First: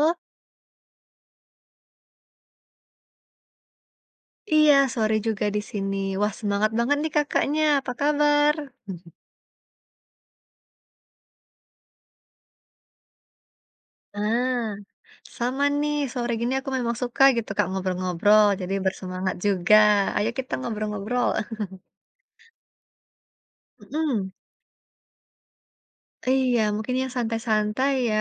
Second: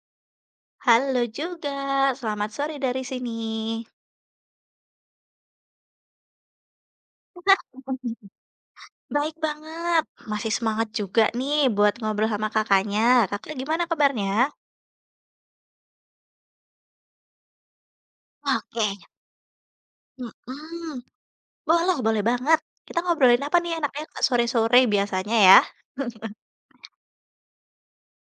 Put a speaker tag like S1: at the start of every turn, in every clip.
S1: Oh,
S2: Halo juga, selamat sore dari sini.
S1: iya sore juga di sini. Wah semangat banget nih Kakaknya, apa kabar?
S2: Baik banget, masih semangat juga nih buat ngobrol sama Kakaknya. Kakak gimana kabarnya?
S1: Nah, sama nih sore gini aku memang suka gitu Kak ngobrol-ngobrol, jadi
S2: Oke,
S1: bersemangat juga. Ayo kita
S2: mhm,
S1: ngobrol-ngobrol.
S2: boleh boleh banget. Kita ngobrolin apa nih enaknya, Kak,
S1: Mhm.
S2: sore-sore biasanya ya?
S1: Iya, mungkin yang santai-santai ya.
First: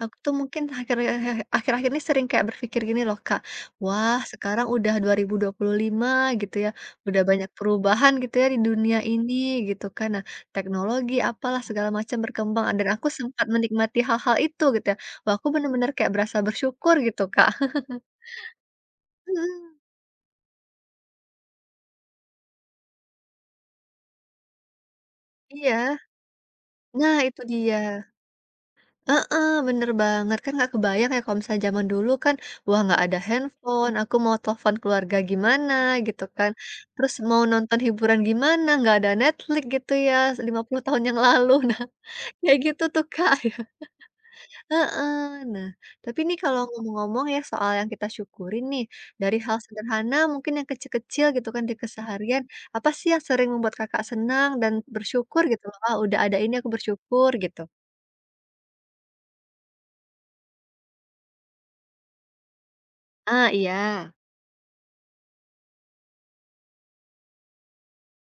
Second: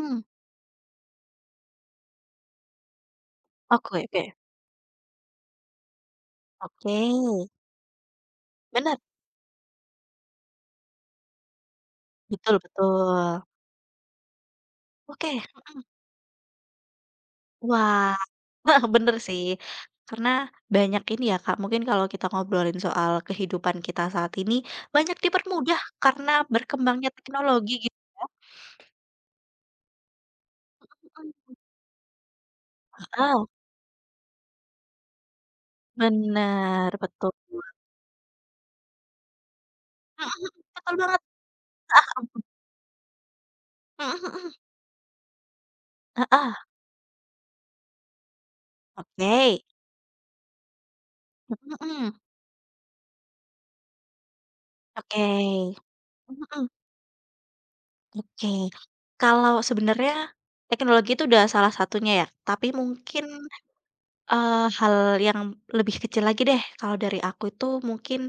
S1: Aku tuh mungkin akhir akhir-akhir ini sering kayak berpikir gini loh, Kak.
S2: oke
S1: Wah,
S2: oke.
S1: sekarang udah dua dua ribu dua puluh lima gitu ya.
S2: Oke,
S1: Udah banyak perubahan gitu ya di dunia
S2: benar,
S1: ini gitu kan. Nah, teknologi apalah segala macam
S2: betul
S1: berkembang dan aku
S2: betul.
S1: sempat menikmati hal-hal itu gitu ya.
S2: Oke,
S1: Wah, aku
S2: mhm.
S1: bener-bener kayak berasa bersyukur gitu, Kak.
S2: Wah, bener sih.
S1: Mhm,
S2: Karena banyak ini ya, Kak, mungkin kalau kita ngobrolin soal kehidupan kita saat ini, banyak dipermudah
S1: iya.
S2: karena berkembangnya
S1: Nah, itu
S2: teknologi gitu
S1: dia.
S2: ya.
S1: Heeh, bener banget, kan nggak kebayang ya
S2: Mhm,
S1: kalau misalnya zaman dulu kan, wah nggak ada
S2: heeh,
S1: handphone, aku mau telepon keluarga gimana gitu kan,
S2: bener,
S1: terus
S2: betul.
S1: mau nonton hiburan gimana, nggak ada Netflix gitu ya,
S2: Mhm
S1: lima
S2: mhm,
S1: puluh
S2: betul
S1: tahun yang
S2: banget.
S1: lalu. Nah, kayak gitu tuh Kak, ya.
S2: Mhm mhm,
S1: Heeh. Nah, tapi nih
S2: heeh,
S1: kalau ngomong-ngomong ya soal yang kita syukurin nih, dari hal
S2: oke.
S1: sederhana mungkin yang kecil-kecil gitu kan di
S2: Mhm mhm,
S1: keseharian, apa sih yang sering membuat Kakak senang dan bersyukur gitu loh,
S2: oke.
S1: "Ah, udah ada ini
S2: Mhm,
S1: aku bersyukur," gitu?
S2: oke. Kalau sebenarnya teknologi itu udah salah satunya ya, tapi mungkin
S1: Ah, iya.
S2: Hal yang lebih kecil lagi deh, kalau dari aku itu mungkin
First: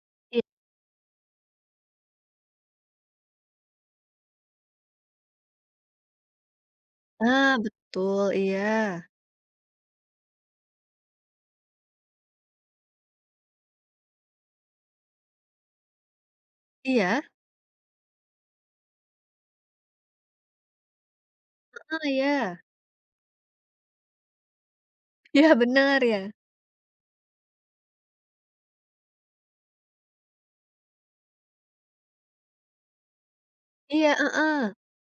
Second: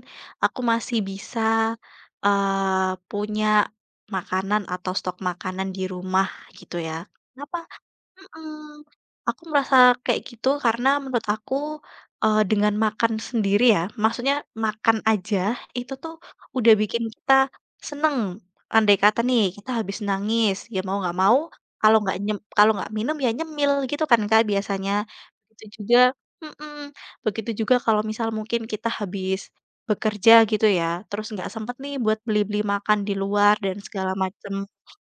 S2: aku masih bisa, punya makanan atau stok makanan di rumah gitu ya.
S1: Ah,
S2: Kenapa?
S1: betul, iya.
S2: Mhm. Aku merasa kayak gitu karena menurut aku, dengan makan sendiri ya, maksudnya makan aja itu tuh udah bikin
S1: Iya?
S2: kita seneng. Andai kata nih kita habis nangis, ya mau nggak mau kalau
S1: Ah,
S2: nggak nyem
S1: iya.
S2: kalau nggak minum ya nyemil gitu kan Kak biasanya.
S1: Iya,
S2: Begitu juga
S1: bener ya.
S2: mhm, begitu juga kalau misal mungkin kita habis bekerja gitu ya, terus nggak sempet nih buat beli-beli makan di luar dan
S1: Iya,
S2: segala
S1: heeh,
S2: macem.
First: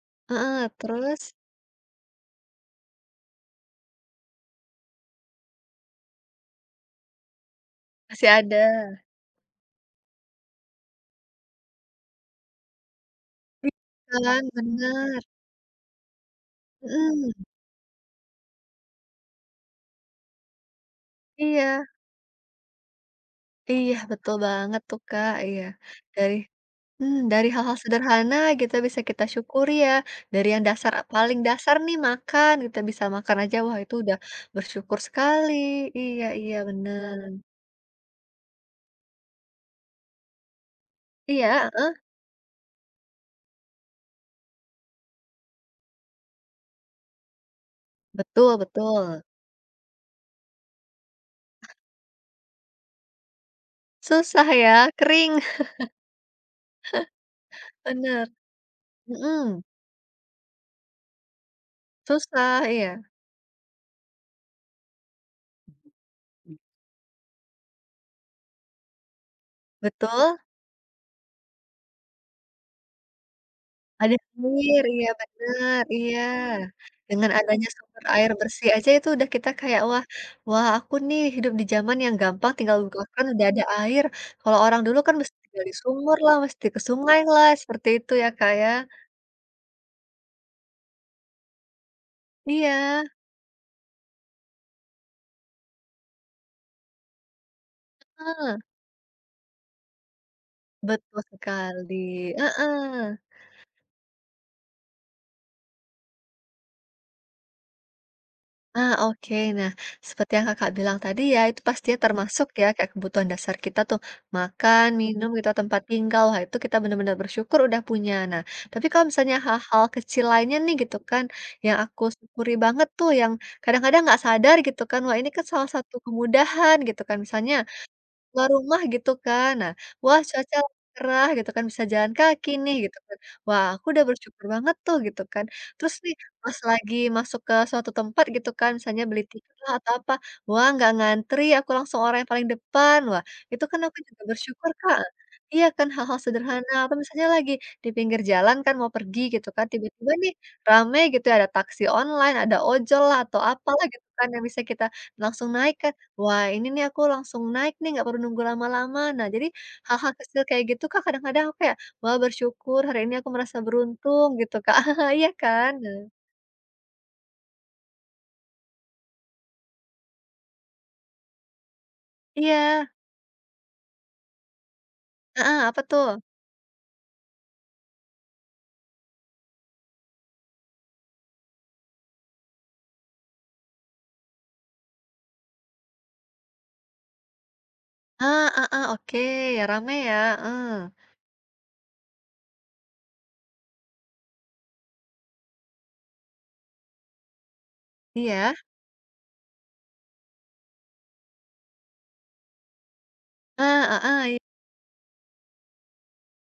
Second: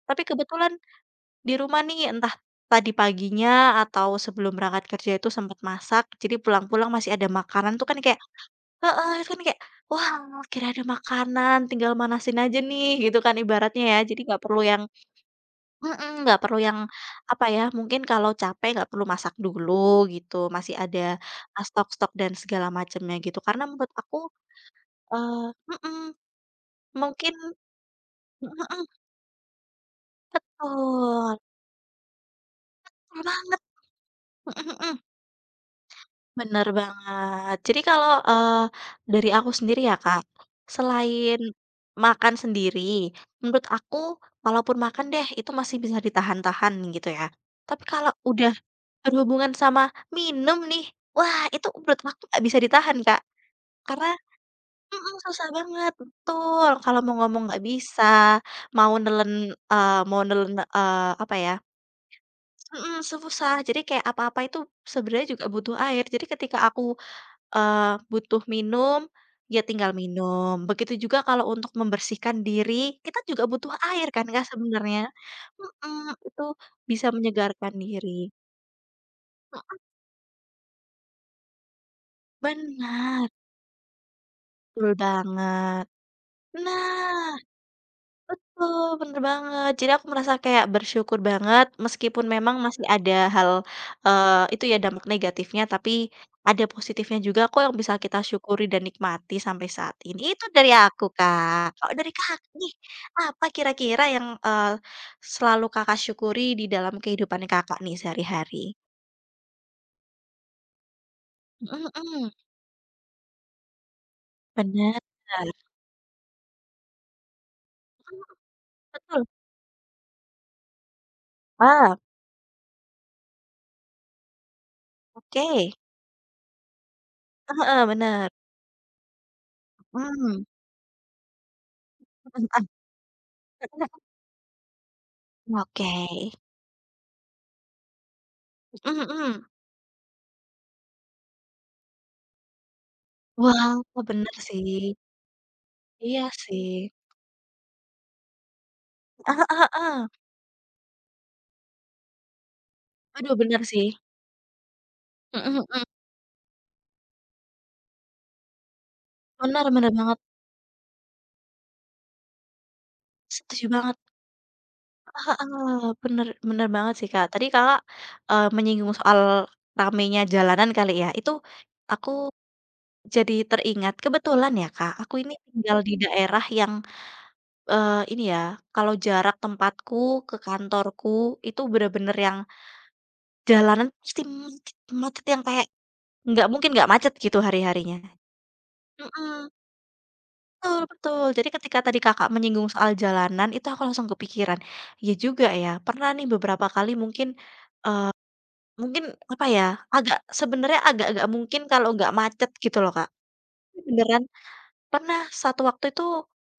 S2: Tapi
S1: heeh,
S2: kebetulan
S1: terus?
S2: di rumah nih, entah tadi paginya atau sebelum berangkat kerja itu sempat masak, jadi pulang-pulang masih ada makanan tuh kan kayak,
S1: Masih ada.
S2: heeh, itu kan kayak, "Wah, kira-kira ada makanan, tinggal manasin aja nih," gitu kan
S1: Iya
S2: ibaratnya ya. Jadi nggak
S1: kan,
S2: perlu yang
S1: bener,
S2: mhm, nggak perlu yang,
S1: mhm,
S2: apa ya, mungkin kalau capek nggak perlu masak dulu gitu, masih ada,
S1: iya
S2: stok-stok dan segala macamnya gitu. Karena menurut
S1: iya,
S2: aku,
S1: betul banget tuh, Kak,
S2: eee
S1: iya.
S2: mhm,
S1: Dari
S2: mungkin.
S1: dari hal-hal sederhana
S2: Mhm
S1: kita
S2: mhm,
S1: bisa kita syukuri ya, dari yang dasar
S2: betul,
S1: paling dasar nih makan, kita bisa
S2: betul
S1: makan aja,
S2: banget.
S1: wah itu udah bersyukur sekali. Iya iya,
S2: Bener
S1: bener.
S2: banget. Jadi kalau, dari aku sendiri ya, Kak, selain
S1: Iya, heeh,
S2: makan sendiri, menurut aku kalaupun makan deh itu masih bisa ditahan-tahan gitu ya. Tapi kalau udah
S1: betul betul.
S2: berhubungan sama minum nih, wah itu menurut aku nggak bisa ditahan, Kak. Karena,
S1: Susah ya,
S2: mhm,
S1: kering,
S2: susah banget, betul. Kalau mau ngomong nggak bisa,
S1: bener,
S2: mau nelen
S1: mhm.
S2: mau nelen, apa ya,
S1: Susah,
S2: mhm,
S1: iya.
S2: susah. Jadi kayak apa-apa itu sebenarnya juga butuh air. Jadi ketika aku butuh minum, ya tinggal
S1: Betul,
S2: minum. Begitu juga kalau untuk membersihkan diri, kita juga butuh air
S1: ada
S2: kan Kak
S1: air,
S2: sebenarnya.
S1: iya bener,
S2: Mhm,
S1: iya.
S2: itu bisa
S1: Dengan adanya
S2: menyegarkan
S1: sumber air
S2: diri.
S1: bersih aja itu udah kita kayak, "Wah wah aku nih hidup di zaman yang gampang tinggal Google kan
S2: Benar,
S1: udah ada air." Kalau orang
S2: betul
S1: dulu kan mesti dari
S2: banget.
S1: sumur lah, mesti ke sungai
S2: Nah.
S1: lah, seperti itu ya, Kak, ya.
S2: Betul, bener banget. Jadi aku merasa kayak bersyukur banget meskipun memang masih
S1: Iya,
S2: ada hal, itu ya dampak negatifnya, tapi ada positifnya juga kok yang bisa kita
S1: heeh,
S2: syukuri dan nikmati sampai saat ini. Itu dari aku,
S1: betul
S2: Kak.
S1: sekali,
S2: Kalau dari Kakak nih,
S1: heeh.
S2: apa kira-kira yang, selalu Kakak syukuri di dalam kehidupan Kakak nih sehari-hari?
S1: Ah, oke. Nah, seperti yang Kakak bilang tadi ya, itu
S2: Mhm
S1: pastinya
S2: mhm,
S1: termasuk ya kayak kebutuhan dasar kita tuh, makan,
S2: bener,
S1: minum, gitu, tempat tinggal. Wah, itu kita benar-benar bersyukur udah punya.
S2: mhm,
S1: Nah, tapi kalau
S2: betul.
S1: misalnya hal-hal kecil lainnya nih gitu kan, yang
S2: Ah,
S1: aku syukuri banget tuh, yang kadang-kadang nggak sadar gitu kan, wah ini kan salah
S2: oke.
S1: satu kemudahan gitu kan. Misalnya
S2: Heeh, bener.
S1: keluar rumah gitu kan. Nah, wah
S2: Mhm,
S1: cuaca lagi cerah gitu kan, bisa jalan kaki nih gitu kan. Wah aku udah bersyukur banget tuh gitu kan.
S2: oke,
S1: Terus nih pas lagi masuk ke suatu tempat gitu kan,
S2: mhm
S1: misalnya beli
S2: mhm.
S1: tiket lah atau apa, wah nggak ngantri, aku langsung orang yang paling depan. Wah itu
S2: Wah,
S1: kan aku juga
S2: bener
S1: bersyukur,
S2: sih.
S1: Kak. Iya kan hal-hal
S2: Iya
S1: sederhana,
S2: sih.
S1: atau misalnya lagi di pinggir jalan kan mau pergi
S2: Heeh
S1: gitu kan,
S2: heeh heeh.
S1: tiba-tiba nih rame gitu ya, ada taksi online, ada ojol lah atau
S2: Aduh bener
S1: apalah
S2: sih.
S1: gitu kan yang bisa kita langsung
S2: Mhm mhm.
S1: naik kan. Wah, ini nih aku langsung naik nih, nggak perlu nunggu lama-lama. Nah, jadi
S2: Bener bener
S1: hal-hal
S2: banget,
S1: kecil kayak gitu, Kak, kadang-kadang aku kayak, wah bersyukur hari ini aku merasa
S2: setuju banget.
S1: beruntung gitu, Kak. Iya
S2: Heeh
S1: kan?
S2: heeh.
S1: Nah,
S2: Bener bener banget sih, Kak. Tadi Kakak, menyinggung soal ramainya jalanan kali ya, itu aku
S1: iya.
S2: jadi teringat, kebetulan ya, Kak, aku ini
S1: Heeh,
S2: tinggal
S1: apa
S2: di
S1: tuh?
S2: daerah yang, ini ya, kalau jarak tempatku ke kantorku itu bener-bener yang jalanan pasti macet macet yang kayak nggak mungkin nggak macet gitu hari-harinya.
S1: Ah, ah, ah, oke,
S2: Mhm.
S1: ya rame ya,
S2: Betul
S1: heeh.
S2: betul. Jadi ketika tadi Kakak menyinggung soal jalanan, itu aku langsung kepikiran, iya juga ya, pernah nih beberapa kali eee,
S1: Iya,
S2: mungkin apa ya, agak sebenarnya agak-agak mungkin kalau nggak macet gitu loh, Kak.
S1: ah, ah,
S2: Beneran
S1: ah, iya.
S2: pernah satu waktu itu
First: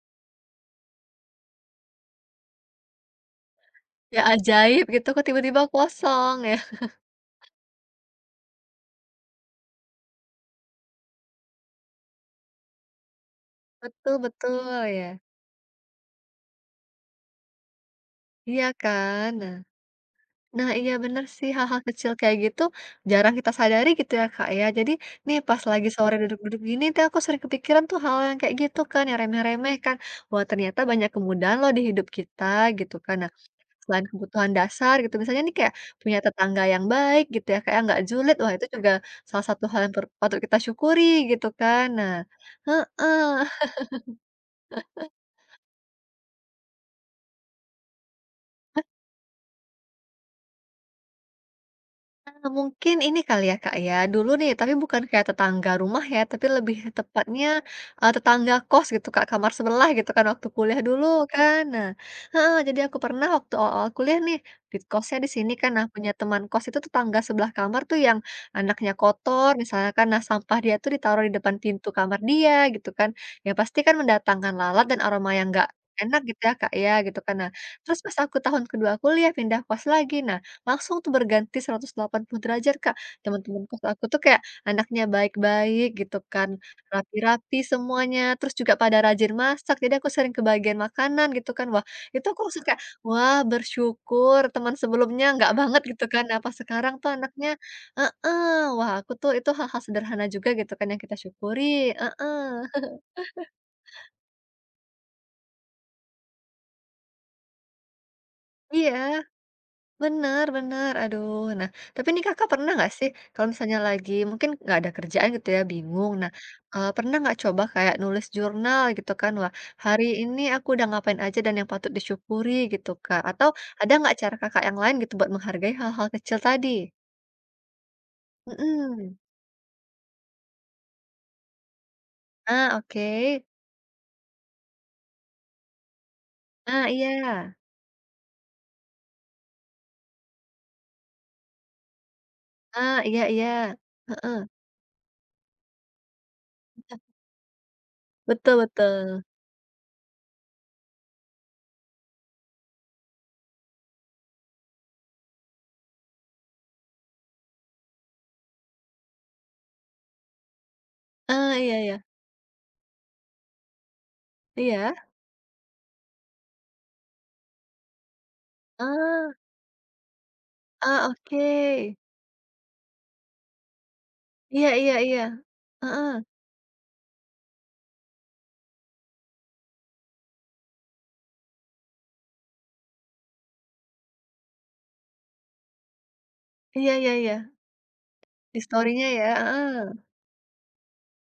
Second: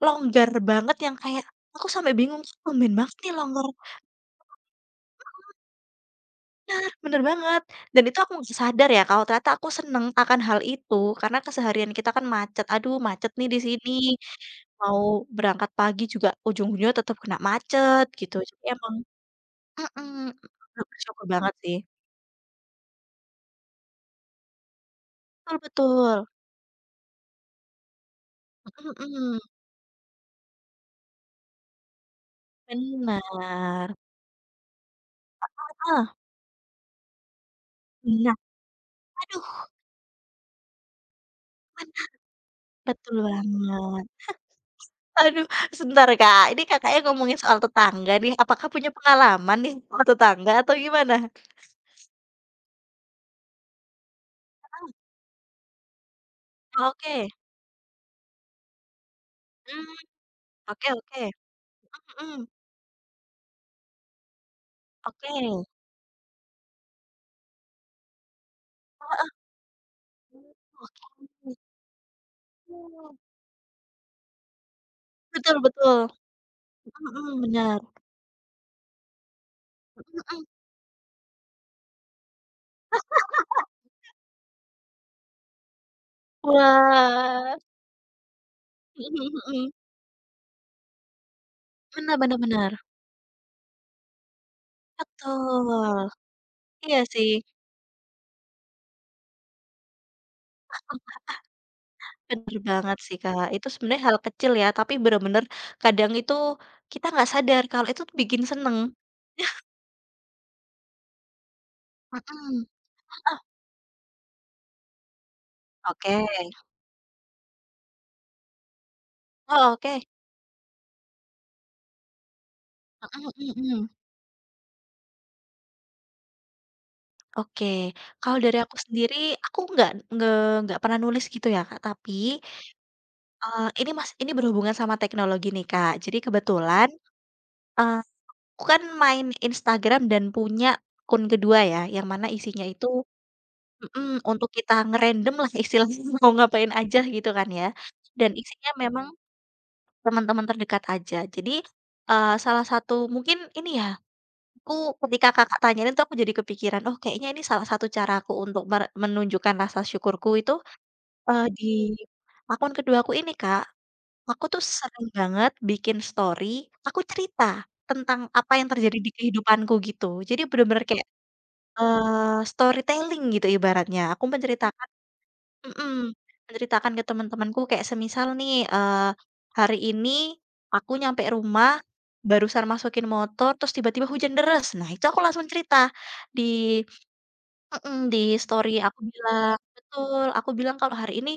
S2: longgar banget yang kayak aku sampai bingung, "Tumben banget nih longgar."
S1: Ya ajaib gitu kok tiba-tiba kosong ya.
S2: Bener banget, dan itu aku nggak sadar ya kalau ternyata aku seneng akan hal itu, karena keseharian kita kan macet, "Aduh macet nih di sini."
S1: Betul, betul
S2: Mau
S1: ya.
S2: berangkat pagi juga ujung-ujungnya tetap kena macet gitu. Jadi
S1: Iya
S2: emang,
S1: kan? Nah.
S2: mhm,
S1: Nah,
S2: bener
S1: iya bener
S2: bersyukur
S1: sih
S2: banget sih.
S1: hal-hal kecil kayak gitu jarang kita sadari gitu ya, Kak, ya. Jadi nih
S2: Betul
S1: pas lagi sore
S2: betul,
S1: duduk-duduk gini tuh aku sering kepikiran tuh hal yang kayak gitu
S2: mhm
S1: kan, yang
S2: mhm,
S1: remeh-remeh kan. Wah, ternyata banyak kemudahan loh di hidup kita gitu kan. Nah,
S2: bener.
S1: selain kebutuhan dasar gitu misalnya nih kayak
S2: Heeh,
S1: punya tetangga yang baik gitu ya, kayak nggak
S2: bener,
S1: julid. Wah, itu juga salah satu
S2: aduh
S1: hal yang patut kita syukuri gitu kan. Nah
S2: betul
S1: heeh.
S2: banget. Aduh sebentar Kak, ini Kakaknya ngomongin soal tetangga nih, apakah punya pengalaman nih soal tetangga atau gimana?
S1: Mungkin ini kali ya, Kak, ya, dulu nih tapi bukan kayak tetangga rumah ya, tapi lebih
S2: Oke,
S1: tepatnya, tetangga kos gitu, Kak, kamar sebelah
S2: mmm,
S1: gitu kan waktu kuliah
S2: oke
S1: dulu
S2: oke,
S1: kan. Nah
S2: mhm,
S1: heeh, jadi aku pernah waktu awal-awal kuliah nih, di kosnya
S2: oke,
S1: di sini
S2: heeh,
S1: kan, nah punya teman kos itu tetangga sebelah kamar tuh yang anaknya kotor misalnya kan, nah sampah dia tuh
S2: oke,
S1: ditaruh di depan pintu kamar dia gitu kan, ya pasti kan mendatangkan lalat dan aroma yang
S2: betul
S1: nggak
S2: betul,
S1: enak gitu ya, Kak, ya,
S2: mhm
S1: gitu kan.
S2: mhm,
S1: Nah,
S2: bener,
S1: terus pas aku tahun kedua kuliah pindah kos lagi,
S2: mhm
S1: nah
S2: mhm.
S1: langsung tuh berganti 180 derajat, Kak. Teman-teman kos aku tuh kayak anaknya baik-baik gitu kan,
S2: Wah.
S1: rapi-rapi semuanya, terus juga pada
S2: Mhm
S1: rajin
S2: mhm.
S1: masak, jadi aku sering kebagian makanan gitu kan. Wah,
S2: Bener
S1: itu
S2: bener
S1: aku langsung
S2: bener.
S1: kayak, "Wah, bersyukur teman sebelumnya nggak banget," gitu
S2: Betul.
S1: kan. Apa sekarang
S2: Iya
S1: tuh
S2: sih,
S1: anaknya heeh, wah aku tuh itu hal-hal sederhana juga gitu kan yang kita syukuri, heeh.
S2: bener banget sih, Kak. Itu sebenarnya hal kecil ya, tapi bener-bener kadang itu kita nggak sadar kalau itu tuh bikin seneng.
S1: Iya. Bener bener, aduh. Nah, tapi nih Kakak
S2: Mhm.
S1: pernah nggak sih kalau misalnya lagi mungkin nggak ada kerjaan gitu ya, bingung.
S2: Oke.
S1: Nah, pernah nggak coba kayak nulis jurnal gitu kan, wah
S2: Oh, oke.
S1: hari ini aku udah ngapain aja dan yang patut disyukuri gitu, Kak?
S2: Mhm
S1: Atau
S2: mhm mhm.
S1: ada nggak cara Kakak yang lain gitu buat menghargai hal-hal kecil tadi?
S2: Oke. Kalau dari aku
S1: Mhm.
S2: sendiri, aku nge nggak pernah nulis gitu ya, Kak, tapi,
S1: Ah, oke.
S2: ini berhubungan sama teknologi nih, Kak. Jadi
S1: Ah,
S2: kebetulan,
S1: iya.
S2: eee, aku kan main Instagram dan punya akun kedua ya, yang mana isinya itu,
S1: Ah, iya iya.
S2: Mhm,
S1: Heeh.
S2: untuk kita ngerandom lah istilahnya mau ngapain
S1: Nah,
S2: aja gitu kan ya, dan
S1: betul
S2: isinya memang
S1: betul.
S2: teman-teman terdekat aja. Jadi, salah satu mungkin ini ya, aku ketika Kakak tanyain itu aku jadi kepikiran, oh kayaknya ini salah satu caraku untuk menunjukkan rasa syukurku itu,
S1: Ah,
S2: di
S1: iya iya.
S2: akun kedua aku ini Kak, aku tuh
S1: Iya?
S2: sering banget bikin story, aku cerita tentang apa yang terjadi di
S1: Ah.
S2: kehidupanku gitu. Jadi bener-bener kayak,
S1: Ah, oke.
S2: storytelling gitu ibaratnya, aku
S1: Iya
S2: menceritakan
S1: iya iya.
S2: Mhm,
S1: Heeh.
S2: menceritakan ke teman-temanku kayak semisal nih, hari ini aku nyampe rumah, barusan masukin motor terus tiba-tiba hujan deras. Nah itu aku langsung cerita di
S1: Iya iya iya.
S2: mhm, di
S1: Di
S2: story, aku
S1: story-nya ya,
S2: bilang
S1: heeh,
S2: betul, aku bilang kalau hari ini,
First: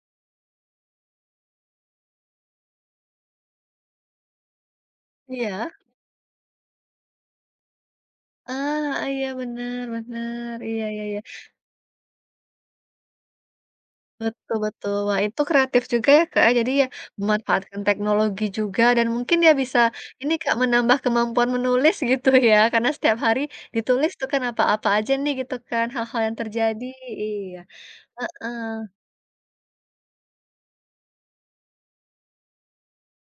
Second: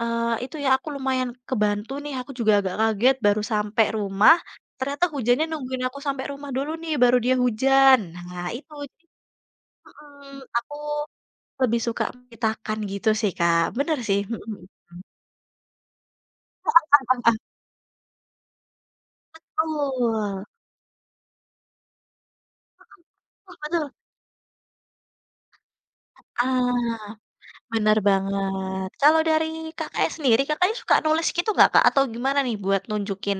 S2: itu ya aku lumayan kebantu nih, aku juga agak kaget baru sampai rumah, ternyata hujannya
S1: iya,
S2: nungguin aku sampai rumah dulu nih baru dia hujan. Nah itu,
S1: ah, iya bener
S2: mhm,
S1: bener,
S2: aku
S1: iya iya iya,
S2: lebih suka menceritakan gitu sih Kak, bener sih,
S1: betul
S2: mhm.
S1: betul. Wah itu kreatif juga ya, Kak, ya, jadi ya
S2: Betul,
S1: memanfaatkan teknologi juga dan mungkin ya bisa ini, Kak, menambah kemampuan menulis gitu ya, karena setiap hari
S2: betul betul,
S1: ditulis tuh kan apa-apa aja nih gitu kan, hal-hal yang terjadi,
S2: ah,
S1: iya,
S2: bener banget.
S1: heeh,
S2: Kalau dari Kakaknya sendiri, Kakaknya suka nulis gitu nggak, Kak? Atau gimana nih buat nunjukin,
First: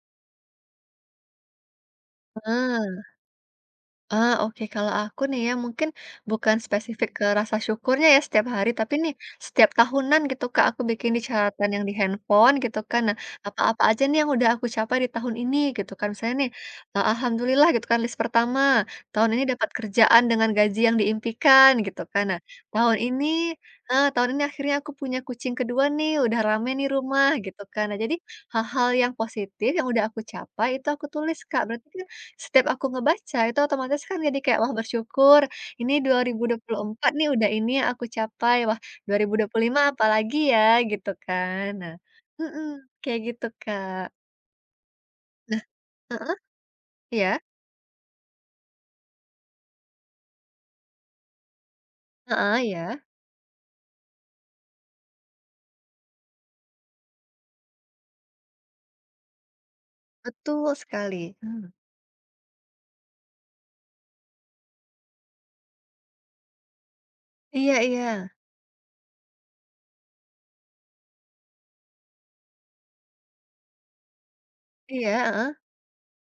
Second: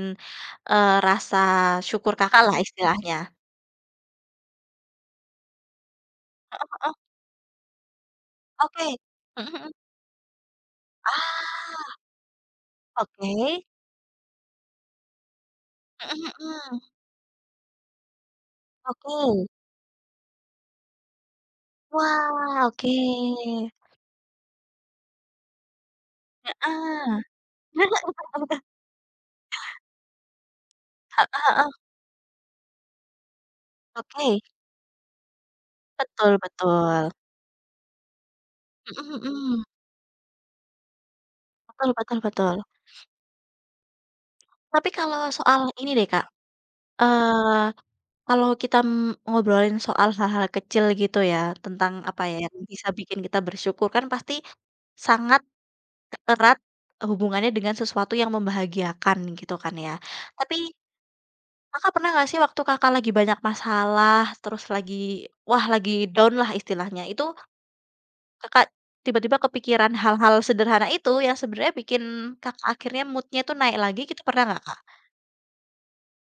S2: rasa syukur Kakaklah
S1: heeh.
S2: istilahnya?
S1: Ah, oke. Kalau aku nih ya, mungkin bukan
S2: Heeh,
S1: spesifik ke rasa syukurnya ya setiap hari,
S2: oke.
S1: tapi nih
S2: Mhm
S1: setiap
S2: mhm.
S1: tahunan gitu, Kak, aku bikin di catatan yang di
S2: Ah,
S1: handphone gitu kan. Nah,
S2: oke.
S1: apa-apa aja nih yang udah aku capai di tahun ini gitu kan.
S2: Mhm
S1: Misalnya nih,
S2: mhm,
S1: eh, alhamdulillah gitu kan list pertama, tahun ini
S2: oke.
S1: dapat kerjaan dengan gaji yang diimpikan gitu kan. Nah,
S2: Wah, oke.
S1: tahun ini ah, tahun ini akhirnya aku punya kucing kedua nih, udah rame nih
S2: Heeh.
S1: rumah gitu kan. Nah, jadi hal-hal yang positif yang udah aku capai itu aku
S2: Heeh
S1: tulis, Kak.
S2: heeh,
S1: Berarti kan setiap aku ngebaca itu otomatis kan jadi
S2: oke.
S1: kayak, wah bersyukur ini dua dua
S2: Betul
S1: ribu dua puluh empat
S2: betul.
S1: nih udah ini yang aku capai, wah
S2: Mhm
S1: dua dua ribu dua puluh
S2: mhm.
S1: lima apalagi ya gitu kan.
S2: Betul
S1: Nah
S2: betul betul.
S1: mhm, kayak gitu Kak.
S2: Tapi kalau
S1: Nah
S2: soal ini deh, Kak,
S1: heeh, iya,
S2: eee kalau kita, ngobrolin soal hal-hal kecil gitu ya, tentang apa ya, yang
S1: heeh, iya,
S2: bisa bikin kita bersyukur, kan pasti sangat erat hubungannya dengan sesuatu yang membahagiakan gitu kan ya. Tapi
S1: betul sekali. Mmm,
S2: Kakak pernah nggak sih waktu Kakak lagi banyak masalah, terus lagi, wah lagi down lah istilahnya, itu
S1: iya iya,
S2: Kakak tiba-tiba kepikiran hal-hal sederhana itu yang sebenarnya bikin Kakak akhirnya moodnya tuh naik lagi gitu pernah nggak, Kak?
S1: iya, heeh.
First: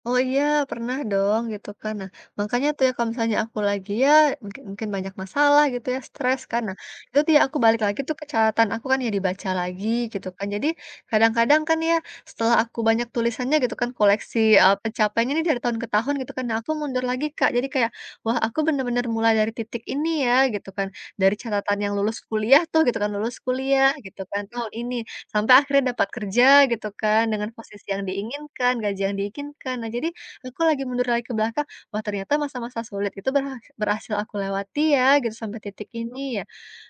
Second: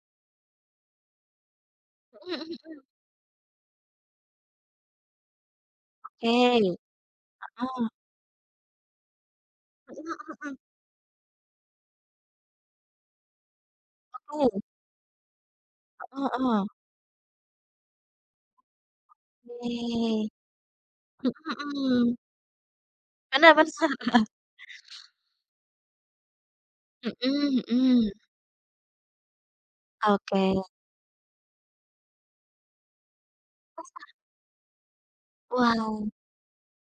S1: Oh iya, pernah dong gitu kan. Nah,
S2: Mhm mhm
S1: makanya tuh
S2: mhm,
S1: ya kalau misalnya aku lagi ya mungkin mungkin banyak masalah gitu ya, stres kan. Nah,
S2: oke.
S1: itu tuh ya aku balik
S2: Oh,
S1: lagi tuh ke catatan aku kan ya dibaca lagi
S2: mhm
S1: gitu
S2: mhm
S1: kan.
S2: mhm,
S1: Jadi kadang-kadang kan ya setelah aku banyak tulisannya gitu kan koleksi
S2: betul,
S1: eh, pencapaiannya ini dari tahun ke tahun
S2: heeh
S1: gitu kan. Nah,
S2: heeh.
S1: aku mundur lagi Kak. Jadi kayak wah, aku bener-bener mulai dari titik ini
S2: Oke.
S1: ya gitu kan.
S2: Mhm
S1: Dari catatan yang
S2: mhm.
S1: lulus kuliah tuh gitu kan, lulus
S2: Bener bener.
S1: kuliah gitu kan tahun ini. Sampai akhirnya dapat kerja gitu kan, dengan
S2: Mhm
S1: posisi yang
S2: mhm.
S1: diinginkan, gaji yang diinginkan. Nah, jadi
S2: Oke.
S1: aku lagi mundur lagi ke belakang, wah ternyata masa-masa sulit itu berhasil aku lewati ya gitu sampai titik
S2: Wow,
S1: ini ya.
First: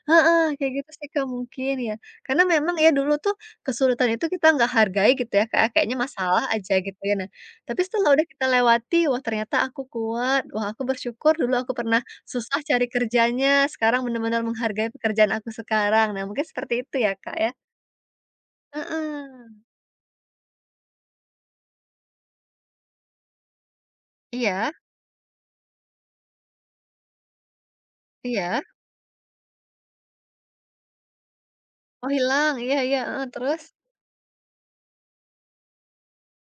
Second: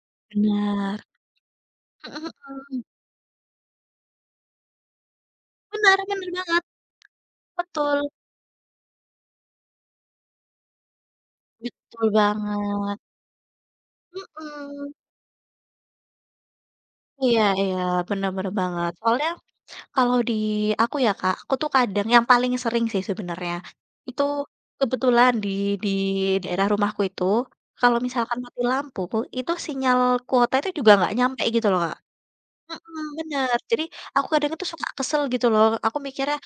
S1: Heeh, kayak gitu
S2: bener.
S1: sih, Kak, mungkin ya.
S2: Mhm
S1: Karena memang
S2: mhm.
S1: ya dulu tuh kesulitan itu kita nggak hargai gitu ya, kayak kayaknya
S2: Bener bener
S1: masalah
S2: banget.
S1: aja gitu ya. Nah, tapi
S2: Betul.
S1: setelah udah kita lewati, wah ternyata aku kuat, wah aku bersyukur dulu aku pernah
S2: Betul
S1: susah cari
S2: banget.
S1: kerjanya, sekarang benar-benar menghargai
S2: Mhm.
S1: pekerjaan aku sekarang. Nah, mungkin seperti itu ya, Kak,
S2: Iya
S1: ya.
S2: iya. Bener bener banget. Soalnya
S1: Heeh.
S2: kalau di aku ya, Kak, aku tuh kadang yang paling sering sih sebenarnya, itu
S1: Iya
S2: kebetulan di daerah rumahku itu, kalau misalkan
S1: iya.
S2: mati lampu, itu sinyal kuota itu juga nggak nyampe gitu loh, Kak.
S1: Oh hilang, iya iya,
S2: Mhm,
S1: heeh,
S2: bener.
S1: terus?
S2: Jadi aku kadang itu suka kesel gitu loh, aku mikirnya,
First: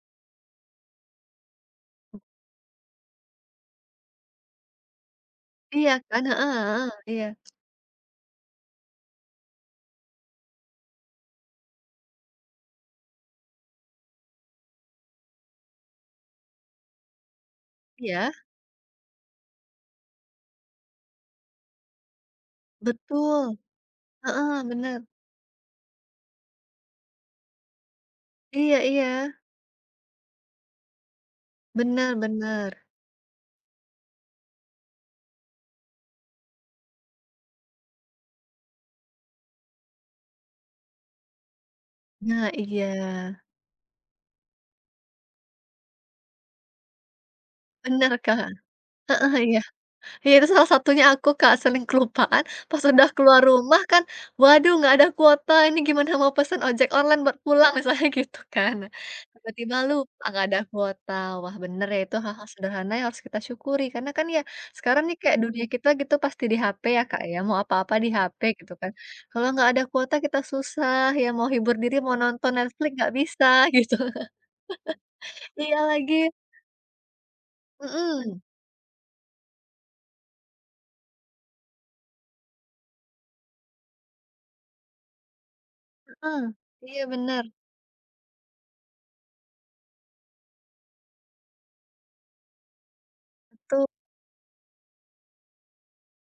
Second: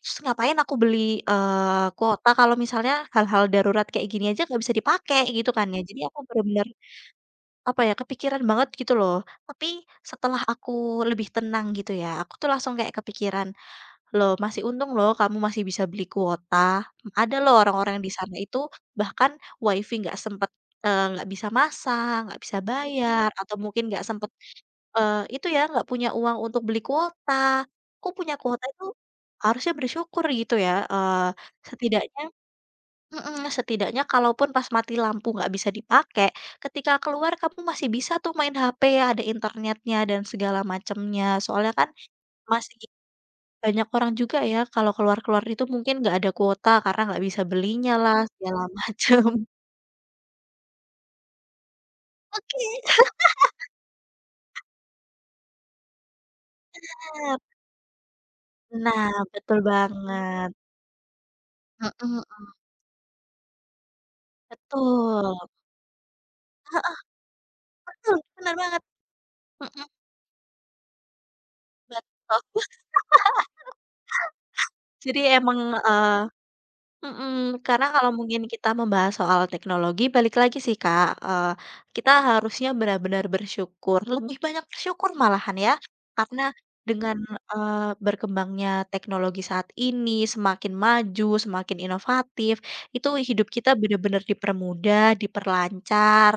S2: terus ngapain aku beli, kuota kalau misalnya hal-hal darurat kayak gini aja nggak bisa dipakai gitu kan ya.
S1: Iya
S2: Jadi aku
S1: kan, heeh
S2: bener-bener,
S1: heeh, iya.
S2: apa ya, kepikiran banget gitu loh. Tapi setelah aku lebih tenang gitu ya, aku tuh langsung kayak kepikiran, "Loh, masih untung loh kamu masih bisa beli kuota. Ada loh orang-orang di
S1: Iya,
S2: sana itu bahkan WiFi nggak sempet, nggak bisa masang, nggak bisa bayar, atau
S1: betul,
S2: mungkin nggak sempet,
S1: heeh, bener.
S2: Itu ya, nggak punya uang untuk beli kuota, kok punya kuota
S1: Iya
S2: itu
S1: iya,
S2: harusnya bersyukur gitu ya,
S1: bener
S2: setidaknya
S1: bener.
S2: mhm, setidaknya kalaupun pas mati lampu nggak bisa dipakai, ketika keluar kamu masih bisa tuh main HP, ada internetnya dan segala macamnya. Soalnya kan
S1: Nah
S2: masih
S1: iya,
S2: banyak orang juga ya kalau keluar-keluar itu mungkin nggak ada kuota karena nggak bisa belinya
S1: bener
S2: lah,
S1: Kak,
S2: segala
S1: heeh,
S2: macam."
S1: iya. Iya, itu salah satunya aku, Kak, sering kelupaan, pas
S2: Oke,
S1: udah keluar rumah kan, waduh nggak ada kuota, ini gimana mau pesen ojek online
S2: eee,
S1: buat pulang, misalnya gitu kan. Nah,
S2: nah betul
S1: tiba-tiba lupa nggak
S2: banget.
S1: ada kuota. Wah bener
S2: Mhm
S1: ya, itu hal-hal
S2: mhm,
S1: sederhana yang harus kita syukuri, karena kan ya sekarang nih kayak
S2: betul.
S1: dunia kita gitu pasti di HP ya, Kak, ya, mau apa-apa di
S2: Heeh,
S1: HP
S2: bener
S1: gitu
S2: banget.
S1: kan. Kalau nggak ada
S2: Mhm,
S1: kuota kita susah, ya mau hibur diri, mau
S2: betul.
S1: nonton Netflix nggak bisa gitu.
S2: Jadi emang,
S1: Iya lagi
S2: eee mhm, karena kalau
S1: mhm
S2: mungkin kita membahas soal teknologi balik lagi sih, Kak, kita harusnya benar-benar bersyukur, lebih banyak bersyukur malahan ya. Karena
S1: mhm. Iya
S2: dengan,
S1: bener,
S2: berkembangnya teknologi saat ini semakin maju, semakin inovatif, itu hidup kita
S1: tuh
S2: benar-benar dipermudah, diperlancar,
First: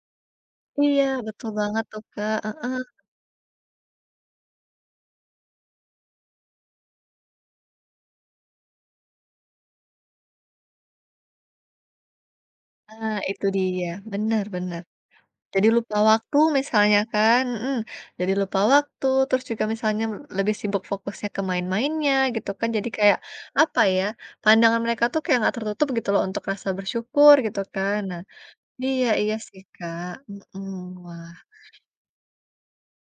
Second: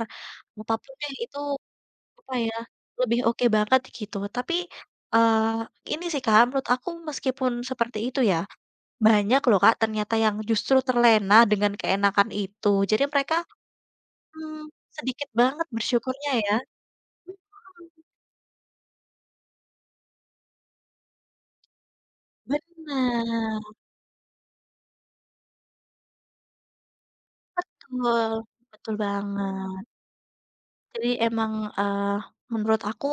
S2: apapun pun
S1: Iya,
S2: deh itu.
S1: betul banget tuh,
S2: Apa
S1: Kak,
S2: ya,
S1: heeh.
S2: lebih oke banget gitu. Tapi, eee, ini sih Kak, menurut aku meskipun seperti itu ya, banyak loh Kak ternyata yang justru terlena dengan keenakan itu. Jadi
S1: Nah,
S2: mereka,
S1: itu dia,
S2: mmm,
S1: benar-benar
S2: sedikit banget
S1: jadi lupa
S2: bersyukurnya
S1: waktu
S2: ya.
S1: misalnya kan, mhm, jadi lupa waktu, terus juga misalnya lebih sibuk fokusnya ke main-mainnya gitu kan, jadi kayak,
S2: Benar,
S1: apa ya, pandangan mereka tuh kayak nggak tertutup gitu loh untuk rasa bersyukur gitu kan. Nah
S2: betul, betul
S1: iya iya sih,
S2: banget.
S1: Kak, mhm,
S2: Jadi
S1: wah,
S2: emang, eee, menurut aku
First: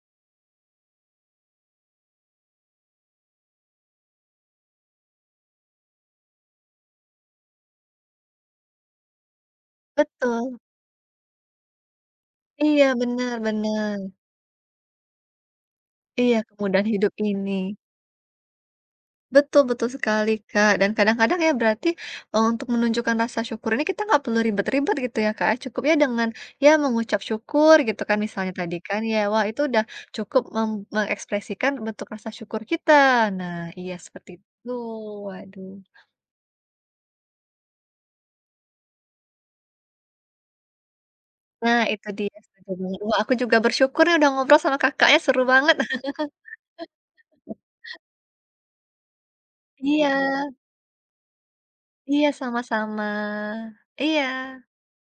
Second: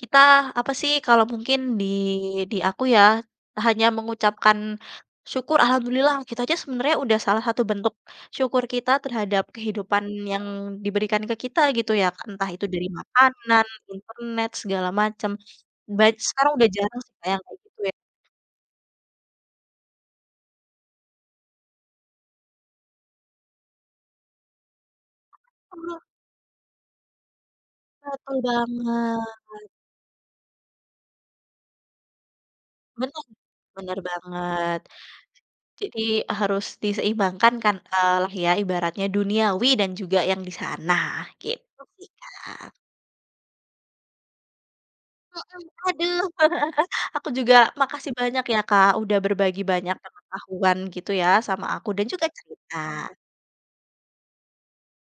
S2: kita apa sih kalau mungkin di aku ya, hanya mengucapkan syukur alhamdulillah kita aja sebenarnya udah salah satu bentuk syukur kita terhadap kehidupan yang
S1: betul,
S2: diberikan ke kita gitu ya, kan. Entah itu dari
S1: iya
S2: makanan,
S1: benar-benar
S2: internet, segala macam.
S1: iya
S2: Sekarang udah
S1: kemudahan
S2: jarang
S1: hidup
S2: sih Kak
S1: ini.
S2: kayak gitu ya.
S1: Betul betul sekali, Kak, dan kadang-kadang ya berarti, untuk menunjukkan rasa syukur ini kita nggak perlu ribet-ribet gitu ya, Kak, ya, cukup ya
S2: Betul
S1: dengan ya mengucap syukur gitu kan
S2: betul
S1: misalnya tadi kan
S2: banget,
S1: ya, wah itu udah cukup mengekspresikan bentuk rasa syukur kita.
S2: bener
S1: Nah iya
S2: bener
S1: seperti itu,
S2: banget.
S1: waduh.
S2: Jadi harus diseimbangkan kan, lah ya ibaratnya duniawi dan juga yang di sana,
S1: Nah
S2: gitu
S1: itu
S2: sih,
S1: dia, setuju
S2: Kak.
S1: banget. Wah aku juga bersyukur nih udah ngobrol sama Kakaknya seru
S2: Mhm,
S1: banget.
S2: aduh, aku juga makasih banyak ya, Kak, udah berbagi banyak
S1: Iya,
S2: pengetahuan gitu ya sama aku dan juga
S1: iya
S2: cerita.
S1: sama-sama. Iya.